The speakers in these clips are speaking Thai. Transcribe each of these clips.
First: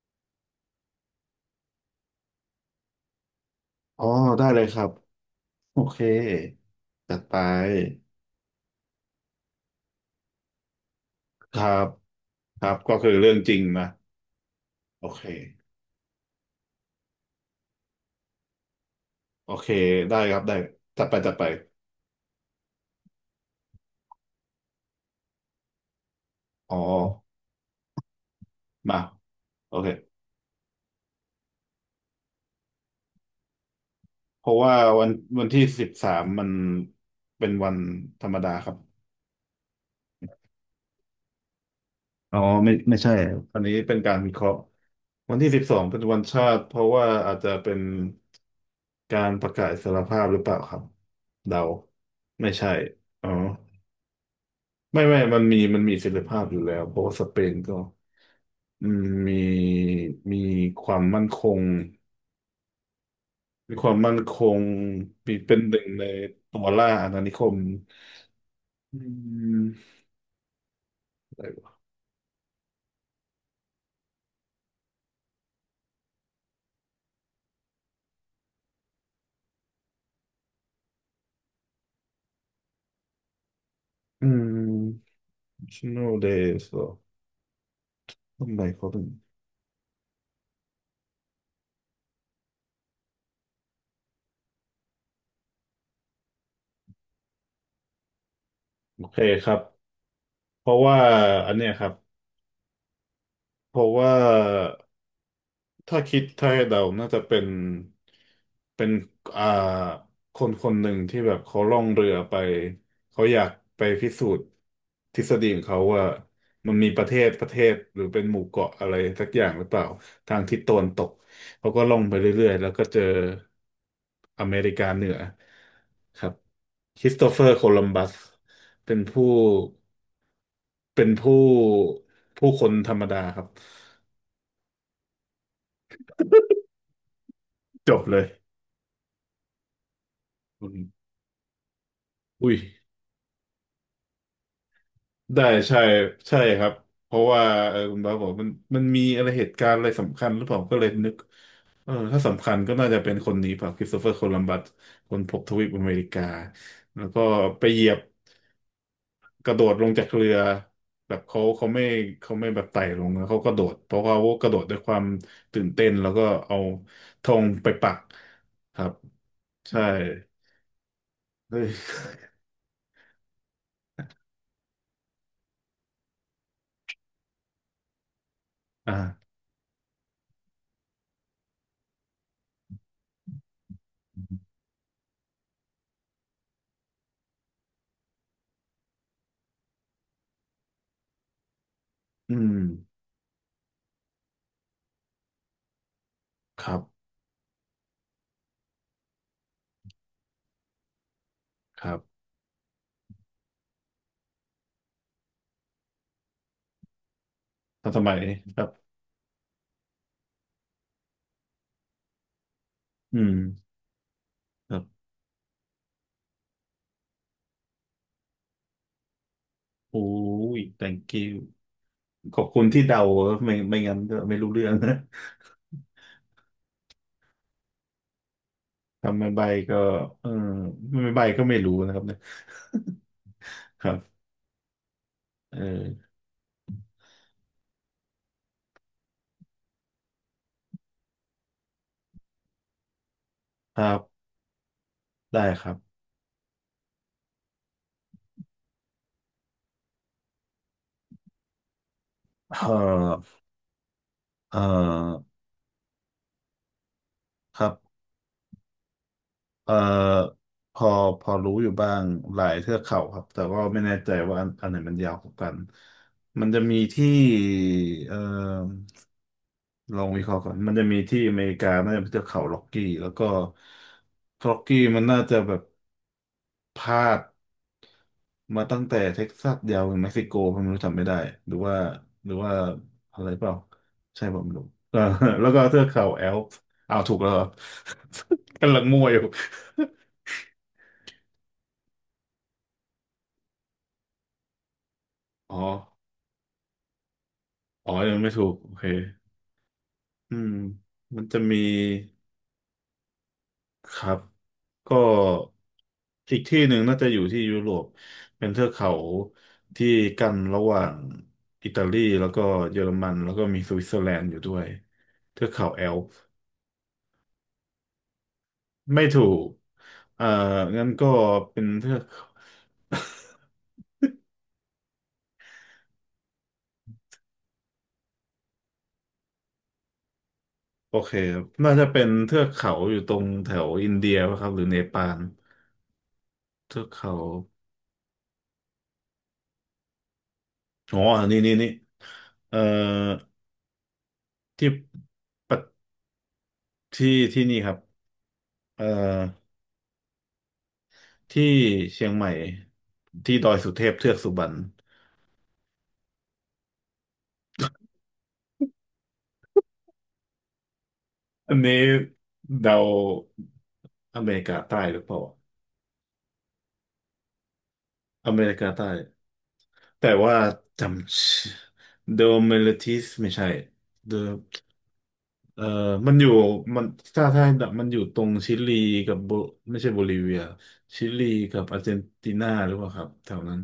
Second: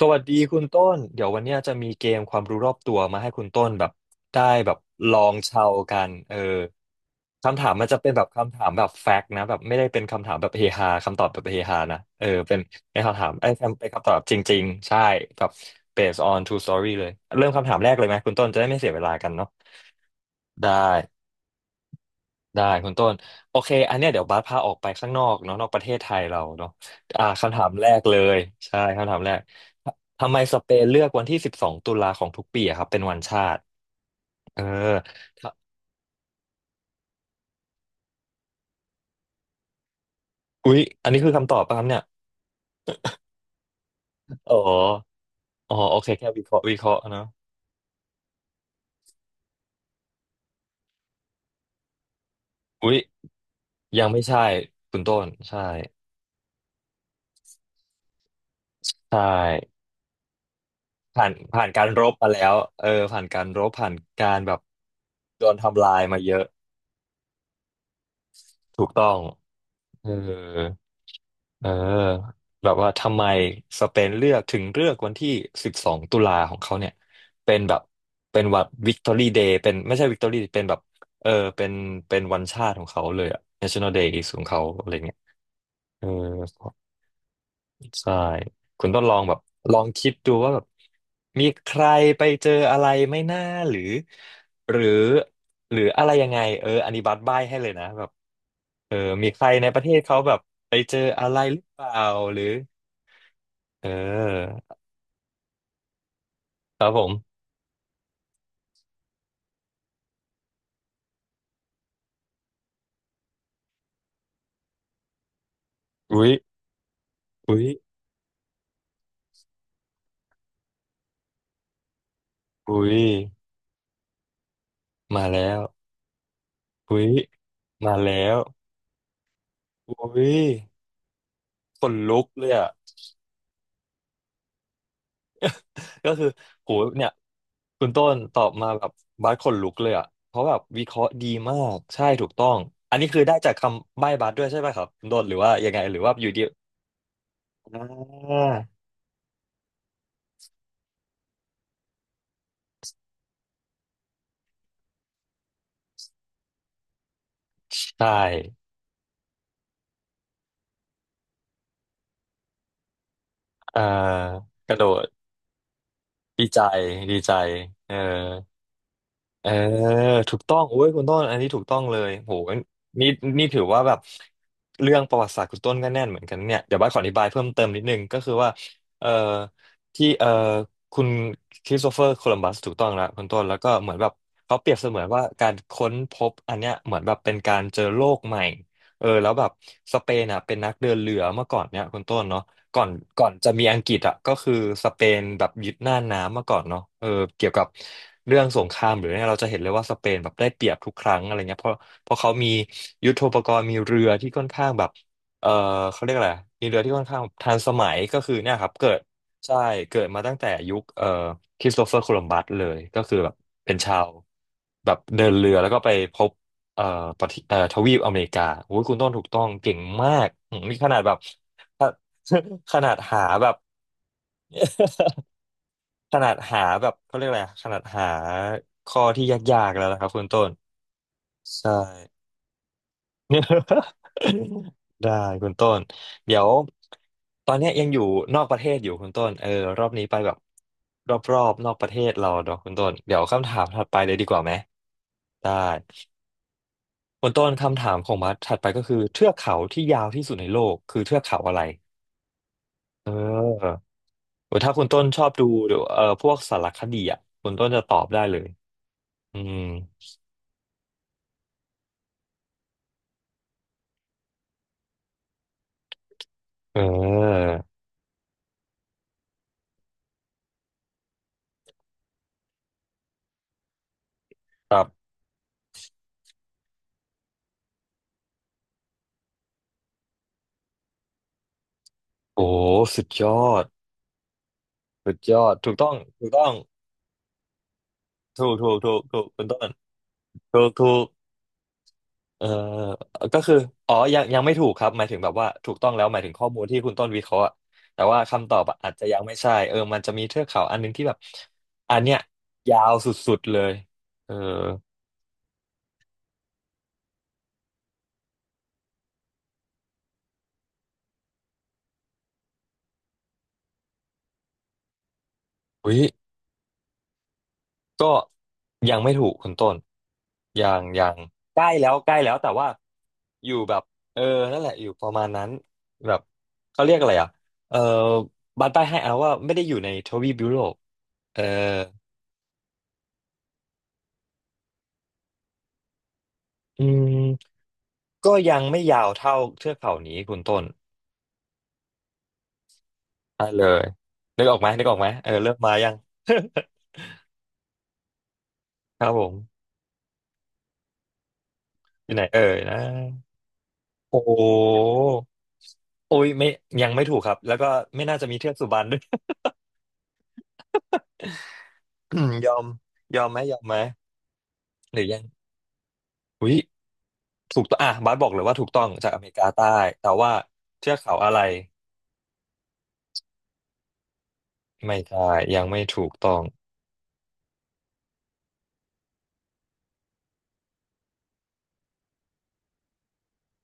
สวัสดีคุณต้นเดี๋ยววันเนี้ยจะมีเกมความรู้รอบตัวมาให้คุณต้นแบบอ๋อได้ได้เลยแบคบรับลองเชาโอเคกันเออจัดไปคำถามมันจะเป็นแบบคำถามแบบแฟกต์นะแบบไม่ได้เป็นคำถามแบบเฮฮาคำตอบแบบคเฮรัฮาบนะเออเป็คนรับก็เป็นคือคำถาเรื่มองไอ้จยริเงนะป็นคำตอบจริงๆใช่โอเคแบบ based on true story เลยเริ่มคำถามแรกเลยไหมคุณต้นจะได้ไม่เสียเวลากันโอเนาะเคได้ครับได้ได้ จัดไปจัดไปได้คุณต้นโอเคอันเนี้ยเดี๋ยวบาสพาออกไปข้างนอกเนาะนอกประเทศไทยเราเนาะอ๋อคำถามแรกเลยใช่มาคำถามแรกโอเคทำไมสเปนเลือกวันที่สิบสองตุลาของทุกปีอะครับเป็นวันชาติเพราะเออว่าวันวันถ้าที่13มันเป็นวันธรรมดาครับอุ๊ยอันนี้คือคำตอบป่ะครับเนี่ยอ๋อไม่ไม่ใช่อันนี้เป็นการวิเคราะอ๋อห์วันที่สิบสอ๋อองโอเป็นเควันแค่ชาวิเคราะติห์เพวิเคราะราะห์ว่าเนาะอาจจะเป็นการประกาศอิสรภาพหรือเปล่าครับเดาไม่ใช่อุ๊ยอ๋อ ยังไม่ใช่คุไม่ณต้ไม่นมันมีใช่มันมีเสรีภาพอยู่แล้วเพราะว่าสเปนก็อืมใช่มีมีความมั่นผ่านคงผ่านการรบมาแล้วเออผ่านการรบมีคผ่าวานมมั่นกาครแบบงมีโดเป็นนหนึ่ทำงลายในมาเยอะตัวล่าอาณานิคมถูกอืต้องมเออ อะไรเออวะแบบว่าทำไมสเปนเลือกถึงเลือกวันที่สิบสองตุลาของเขาเนี่ยเป็นแบบเป็นวันวิกตอรี่เดย์เป็นไม่ใช่วิกตอรี่เป็นแบบเออเป็นเป็นวันชาติของเขาเลยอะ National Day อืของเขาอะไรม เงี้ยเออ national days เหรอใช่ทำไมคุเขาณต้ถึองงลองแบบลองคิดดูว่าแบบมีใครไปเจออะไรไม่น่าหรือหรือหรืออะไรยังไงเอออันนี้บัตรบ้ายให้เลยนะแบบเออโอเคมีใคครรับในประเทศเขาแบบเพไปราะเจว่าออะไรอันหรือเนี้ยเปครับล่าหรือ เพเราะว่า ออถ้าคิดถ้าให้เดาครับผน่าจะเป็มน เป็นอ่าคนคนหนึ่งที่แบบเขาล่องเรือไป เขาอยากไปพิสูจน์ทฤษฎีของเขาว่า อุ๊ยมันมีประเทศประเทอุ๊ยศหรือเป็นหมู่เกาะอะไรสักอย่างหรือเปล่าทางทิศตะวันตก เขาก็ล่องไปเรื่อยๆ แล้วก็อุ๊ยเจออเมริกาเหนือมาแล้วครับอุ๊คยริสโตเฟอร์โคลัมมาบัสแล้วเป็นผู้อุ๊ยเป็นผู้ ขนลุกเลผู้ยคอ่ะ นธรรมดาครับ ก็คือโหเนี่ยคุจณบต้เลนย ตอบมาแบบบาสขนลุกเลยอ่ะเพราะแบบวิอเคราะห์ดีมากใช่ถูกต้อุ้ย งอันนี้คือได้จากคำใบ้บาสด้วยใช่ไหมครับคุณต้นหรือได้ว่ายังใช่ไงหรือว่าอยู่ใช่ดีครับเพราะว่าเออ่อคุณบาสบอกามันมันมีอะไรเหตุการณ์อะไรสำคัญหรือเปล่าก็เลยนึกเออถ้าสำคัญก็น่าจะเป็นคนนี้เปล่าคริสโตเฟอร์โคลัมบัสคนพบทวีปอเมริกาแล้วก็ไปเหยียใชบ่กระโดดลงจากเรือแบบเขาไม่แบบไต่ลงนะเขากระโดดอ่าเพราะว่าเขากระโดดกด้วระยโดความดตื่นเต้นแล้วก็ดีเอาใจดีธใจงไปปัเออ กครับเออใช่ ถูกต้อ งโอ้ยคุณต้นอันนี้เฮ้ถูกยต้องเลยโหนี่นี่ถือว่าแบบเรื่องประวัติศาสตร์คุณต้นก็แน่นเหมือนกันเนี่ยเดี๋ยวบ้านขออธิบายเพิ่มเติมนิดนึงก็คือว่าอ่าเอ่อที่คุณคริสโตเฟอร์โคลัมบัสถูกต้องแล้วคุณต้นแล้วก็เหมือนแบบเขาเปรียบเสมือนว่าการค้นพบอันเนี้ยเหมือนแบบเป็นการเจอโลกใหม่เออแล้วแบบสเปนอ่ะเป็นนักเดินเรือเมื่อก่อนเนี่ยคุณต้นอืเนาะ มก่อนก่อนจะมีอังกฤษอ่ะก็คือสเปนแบบยึดหน้าน้ำมาก่อคนรัเนาะเอบอเกี่ยวกับเรื่องสงครามหรือเนี่ยเราจะเห็นเลยว่าสเปนแบบได้เปรียบทุกครั้งอะไรเงี้ยเพราะครับเพราะเขามียุทโธปกรณ์มีเรือที่ค่อนข้างแบบเออเขาเรียกอะไรมีเรือที่ค่อนข้างทันสทัมันยสมัก็ยคือเนี่คยรัคบรับเกิดใช่เกิดมาตั้งแต่ยุคคริสโตเฟอร์โคลัมบัสเลยก็คือือแบม บเป็นชาวแบบเดินเรือแล้วก็ไปพบเอ่อประเทศทวีปอเมริกาโอ้ยคุณต้นถูกต้องเก่งโอ้มากอืย มนี่ขนาด thank แบบ you ขอบคุณ ขที่นาดเดาหาแบไม่บ ไม่งั้นก็ไม่รู้เรื่อง นะ ขนาดหาแบบเขาเรียกอะไรอะขนาดหาข้อทำที่ไม่ใบยากก็ๆแล้วนะครับคุเอณอต้นไม่ใบก็ไม่ใช่ รู้นะครับเนี่ย ครับ ได้คุณเอต้นอเดี๋ยวตอนเนี้ยยังอยู่นอกประเทศอยู่คุณต้นเออรอบนี้ไปแบบรอบๆนอกประเทศเราเนาะคุณต้นเดี๋ยวคำถามคถัรัดไปเลยบดีกว่าไหมได้ได้ครับคุณต้นคำถามของมัดถัดไปก็คือเทือกเขาที่ยาวที่สุดในโลกคือเทือกเขาอะไรเเออ ออหเรือถ้าคุณต้นชอออบดูพวกสารคดีอ่ะคุณคต้รันจะตบอบได้เลยอืมเออพอพอรู้อยู่บ้างหลายเทือกเขาครับแต่ว่าไม่แน่ใจว่าอันไหนมันยาวกว่ากันมันจะมีเที่ออเออลองวิเคราะห์ก่อนมันจะมีที่อเมริกาน่าจะเป็นเทือกเขาล็อกกี้แล้วก็ล็อกคกี้รัมันบน่าจะแบบ พลาดมาตั้งแต่เท็กซัสยาวถึงเม็กซิโกผมไม่รู้จำไม่ได้หรือว่าหรือโอ้ว่าสุดอะยไรอเปล่าดใช่ผมไม่รู้ เออสุดยอแล้วดก็ถูกเทือกต้องเขาแอถูกลต้องป์อ้าวถูกแล้วเหรอ ถูก ถูกำกลังถูมั่กวอยู่ ถูกคุณต้นถูกถูกเออก็คืออ๋อยังไม่ถูกครับหมายถึงแบบว่า อ๋อถูกต้องแล้วหมายถึงข้อมูลที่คุณต้นวิเคราะห์อะอ๋อแต่ยังว่าไม่ถูคำตกอบโออะเคอาจจะยังไม่ใช่เออมันจะมีอืเทือกมเขาอันหนึงที่แบบมันจะมีอันเนี้ยยาวสุดๆเลยครับเออก็อีกที่หนึ่งน่าจะอยู่ที่ยุโรปเป็นเทือกเขาที่กั้นระหว่างอิตาลีแล้วก็เยอรมันแล้วก็มีสวิตเซอร์แลนด์อยู่ด้วยเทือกเขาแออุ้ลย ป์ ก็ยังไม่ไม่ถูถูกกคุณต้นเอ่อยังงั้นยัก็งใกเป็นล้แล้เทืวอก ใกล้แล้วแต่ว่า อยู่แบบเออนั่นแหละอยู่ประมาณนั้นแบบเขาเรียกอะไรอ่ะเออบัตรใต้ให้เอาว่าไม่ได้อยู่ในทวีปยุโรปโอเคคเอรัอบน่าจะเป็นเทือกเขาอยู่ตรงแถวอินเดียป่ะครับหรือเนปาลเทือือกเขามก็ยังไม่ยาวเท่าเทือกเขานี้คุณต้นอ๋อนี่นี่นี่ เอ่อ อ่ะเลยนึกออกไหมที่นึกออกไหมเออเริ่มปะมายัง ที่ที่นี่ครับเอ่อ ครับผมที่เชียองยู่ไหนใหม่เอ่ยนะที่ดอยสุเทพเทือกโอ้สุโหบรรณโอ้ยไม่ยังไม่ถูกครับแล้วก็ไม่น่าจะมีเทือกสุบรรณด้วย อันนี้ ยอมเดายอมไหมยอมไหม อเมริกาใต้หหรือรืเปอยัล่างอุ้ยถูกต้องอ่ะบาสบออกเลเมยริว่าถูกากต้อใต้งจากอเมริกาใต้แต่แต่ว่าว่าจเทือกเขาอะไรำเดอเมลิท e สไม่ใช่ The ไม่ใช่เอยัองไม่ถูมักนอยู่ต้องมันถ้ามันอยู่ตรงชิลีกับโบไม่ใช่โบลิเวียชิลีกับอาร์เจนตินาหรือเปล่าครับแถวนั้น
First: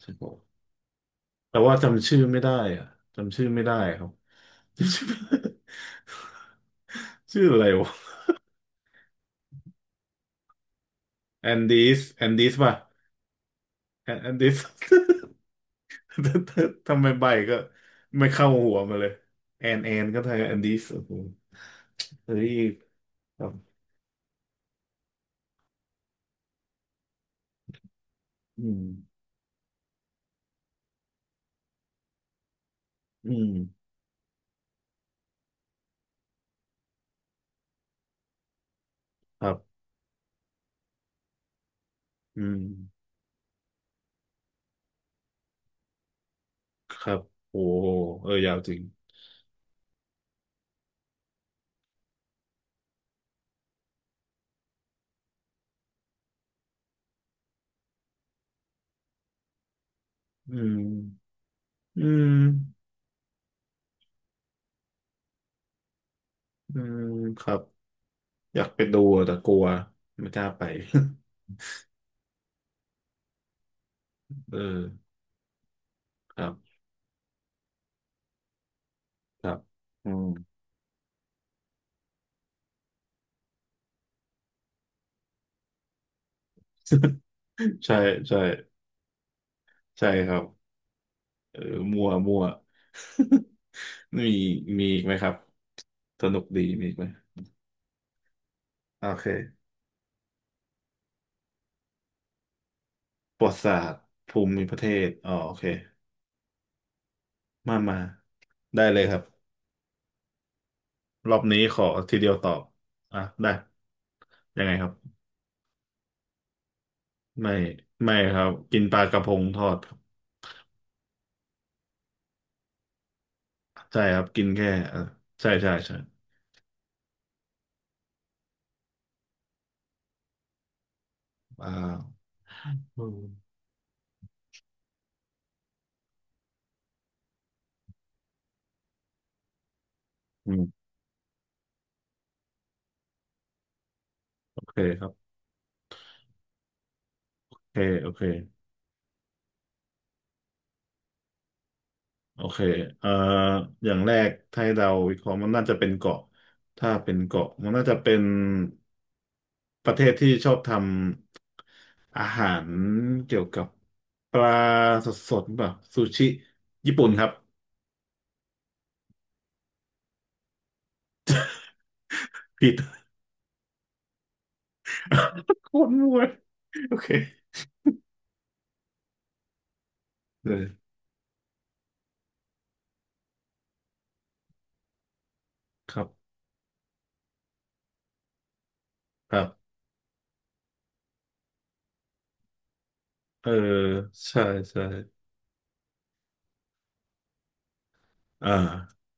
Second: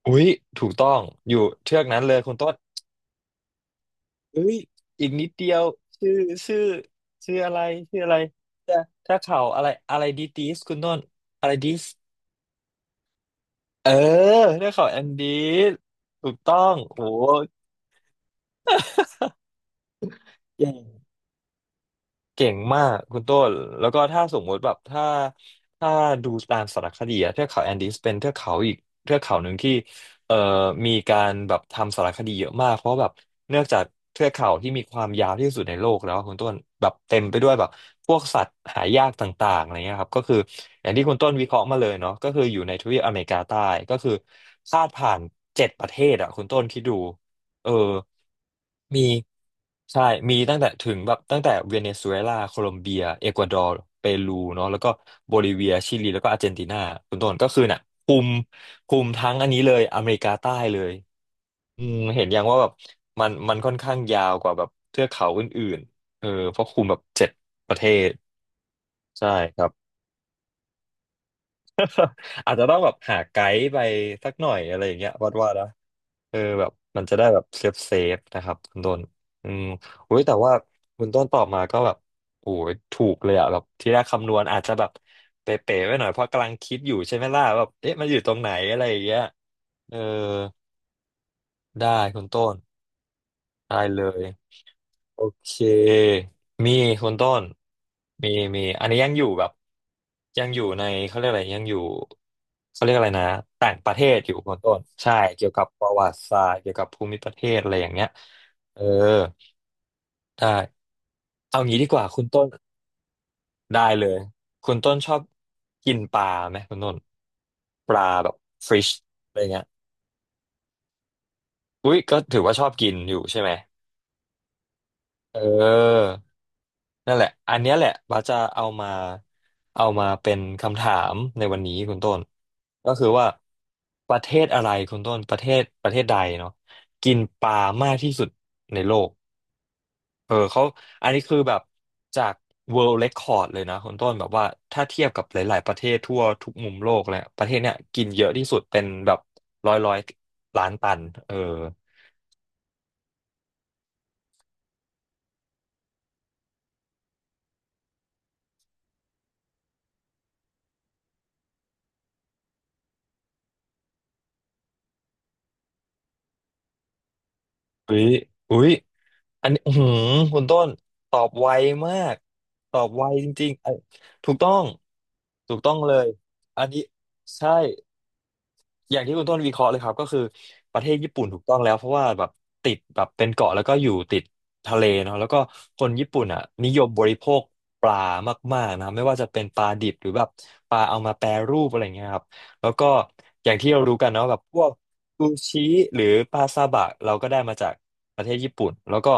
ใช่อุ้ยปะถูกต้องอยู่แต่ว่าเทือกนั้นจำเลชื่ยอคุณไม่ต้ได้นอะจำชื่อไม่ได้ครับ อุ้ยอีกนิดเดี ยวชื่อชื่อจำชื่อชื่อ ชื่ออะอะไรไรชื่อวะอะไรเทือกเขาอะไรอะไรดีดีสคุณต้นอะแอไรนดีดิสสแอนดิสป่ะเออแอนดิส เทือกเขาแอนดี สถูกต้องทำโอ้ไมใบก็ไม่เข้าหัวมาเลยแอนแอนก็ไทยแอนเก่ดิง สโอ้โหเฮ้เก่ยงมากคุณต้ครันบแล้วก็ถ้าสมมติแบบถ้าดูตามสารคดีอะเทือกเขาแอนดีสเป็นเทือกเขาอือีกมเทือกเขาหนึ่งที่เอ่อมีการแบบทำสารคดีเยอะมากเพราะแบบอืมเนื่องจากเทือกเขาที่มีความยาวที่สุดในโลกแล้วอะคุณต้นแบบเต็มไปด้วยแบบพวกสัตว์หายากตค่ารังๆอะไรบเงี้ยครับก็คืออย่างที่คุณต้นวิเคราะห์มาเลยเนาะก็อืคืออมยู่ในทวีปอเมริกาใต้ก็คือพาดผ่านเจ็ดประเทศอะคุณต้นคิดคดูรับโอ้เออ โหเออยาวจริง มีใช่ มีตั้งแต่ถึงแบบตั้งแต่เวเนซุเอลาโคลอมเบียเอกวาดอร์เปรูเนาะแล้วก็โบลิเวียชิลีแล้วก็อาร์เจนตินาคุณต้นก็คือน่ะคุมคุมทั้งอันนี้เลยอเมริกาใต้อืเลมยอืมอืเห็นมอย่างว่าแบบมันค่อนข้างยาวกว่าแบบเทือกเขาอื่นๆเออเพราะอืคุมแบบมเจ็ดครับประเทศอยากไปดูอะใช่แต่กลัครัวบไม่กล้าไป อาจจะต้องแบบหาไกด์ไปสักหน่ อเอยอะอไรอย่างเงี้ยวัดว่า เอคอรัแบบบมันจะได้แบบเซฟเซฟนะครับคุณต้นคอืรับมอือุ้ยมแต่ว่าคุณต้นตอบมาก็แบบโอ้ยถูกเลยอะแบบที่แรกคำนวณอาจจะแบบเป๋ๆไว้หน่อยเพราะกำลังคิดอยู่ใช่ไหมล่ะแบบเอ๊ะใช่มันอยู่ตรงใช่ไหนอะไรอย่างเงี้ยเออใช่ครับเออได้มัวคุณมัว ต้น ได้เลย มีมีอีกไหมโอครับเค สนุกดีมีมีอีกไหมคุณต้นมีมีอันนี้โอยังอยู่แบบเคยังอยู่ในเขาเรียกอะไรยังอยู่เขาเรียกอะไรนะประวัติต่าศางปสตระเทร์ศอยู่ภูคุณมิปต้ระนเทศใช่อ๋อเกี่ยโอวกัเคบประวัติศาสตร์เกี่ยวกับภูมิประเทศอะไรมาอย่างมาเงี้ยเอได้อเลยครับได้รอบนี้เอาขงี้อดีกว่าทีคุณเดียวตต้นอบอ่ะได้ได้เลยยังไงคุณครับต้นชอบกินปลาไหมคุณต้นไม่ปลาไม่แบคบรับฟิกินชปลากระพอะไรงทเงี้ยอด อุ้ยก็ถือว่าชอบกินอยู่ใช่ไหม ใช่ครับกินแค่เออเใช่ใช่ใช่ออ นั่นแหละ อันเนี้ยแหละบาสจะเอามาเอามาเป็นคำถามในวันอ่นี้คุณต้นาก็อืคือว่ามประเทศอะไรคุณต้นประเทศใดเนาะกินปลามากที่สุดในโลกเอออืเขามอันนี้คือแบบจาก World Record เลยนะคุณต้นแบบว่าโอเคถ้าคเทียรับกับบหลายๆประเทศทั่วทุกมุมโลกแล้วประเทโอศเนี้เคยกิโอนเคเยอะที่สุดเป็นแบบร้อยล้านตันเออโอเคเอ่ออย่างแรกถ้าให้เราวิเคราะห์มันน่าจะเป็นเกาะถ้าเป็นเกาะมันน่าจะเป็นประเทศที่ชอบทำอาหารเกี่ยวกับปลาสดๆแบบซูชิญี่ปุ่นครับอุ้ยอุ้ย อันนี้อื้อหือคุณต้นตอบไวมาก ผิตด อบไวจริงๆเอ้ยถูกต้อง ถูก โคต้องตรเลย มั่วอันนี้โอเคใช่ อย่างที่คุณต้นวิเคราะห์เลยครับก็คือเลประเทยศญี่ปุ่นถูกต้องแล้วเพราะว่าแบบติดแบบเป็นเกาะแล้วก็อยู่ติดทะเลเนาะแล้วก็คนครัญี่ปุ่นบอ่ะนิยมบริโภคปลามากๆนะครับไม่ว่าจะคเป็รันบปลาดิบหรือแบบปลาเอามาแปรรูปอะไรเงี้ยครับแล้วก็เอออย่างที่เรารู้กันเนาะแบใช่บพวกใช่ซูชิหรือปลาซาบะเราก็ได้มาจากประเทศอ่า ญี่ปุ่นแล้วก็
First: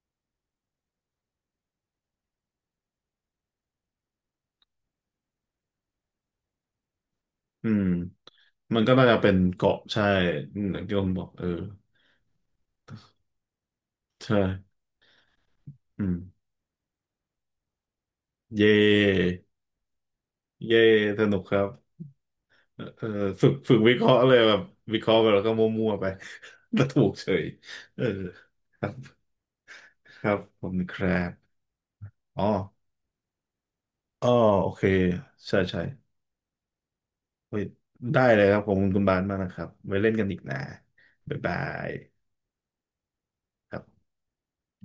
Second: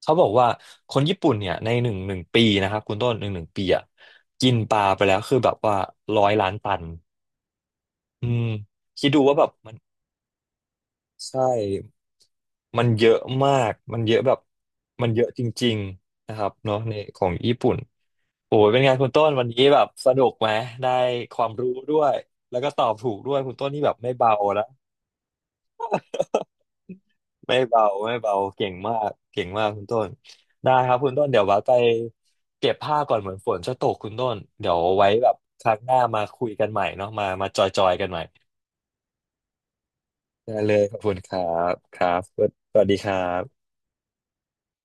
เขาบอกว่าคนญี่ปุ่นเนี่ยในหนึ่งปีนะครับคุณต้นหนึ่งปีอ่ะกินปลาไปแล้วคือแบบว่าร้อยล้านตัน อืมอืมมันก็น่าคิดจะดูเป็ว่านแบบมัเกาะนใช่อืมอย่างที่ผมบอกใช่เออมันเยอะมาก มันเยอะแบใช่บมันเยอะจริงอืๆนะคมรับเนาะในของญี่ปุ่นโอ้เยยเป็นไงคุณต้น่วันนี้แบบสนุกไหมเย่ได้สคนุกวามครับรู้ด้วยแล้วก็เอตออบเออถูกด้วยฝึคุกณต้นฝึกที่แบวิบเคไม่ราะห์เลเบายแบบนะวิเคราะห์ไปแล้วก็มั่วๆไป แล้วถูกเฉยไม่เบาเออไม่เบาเก่งครัมากบเก่งมากคุณต้นครับผได้มคครับคุรัณต้นบเดี๋ยวว่าไปอ๋อเก็บผ้าก่อนเหมือนฝนจะตกคุณอ๋ต้อนโอเดี๋ยวเคไว้แบบใช่ครั้งใช่หน้ามาคุยกันใหม่เนาะมามาเฮ้จยอยๆกันใหได้ม่เลยครับขอบคุณคุณบานมากนะครับไว้เล่นกันอีกได้นะเลยขอบคุณคบ๊ายรับาบยครับสวัสดีครับครับ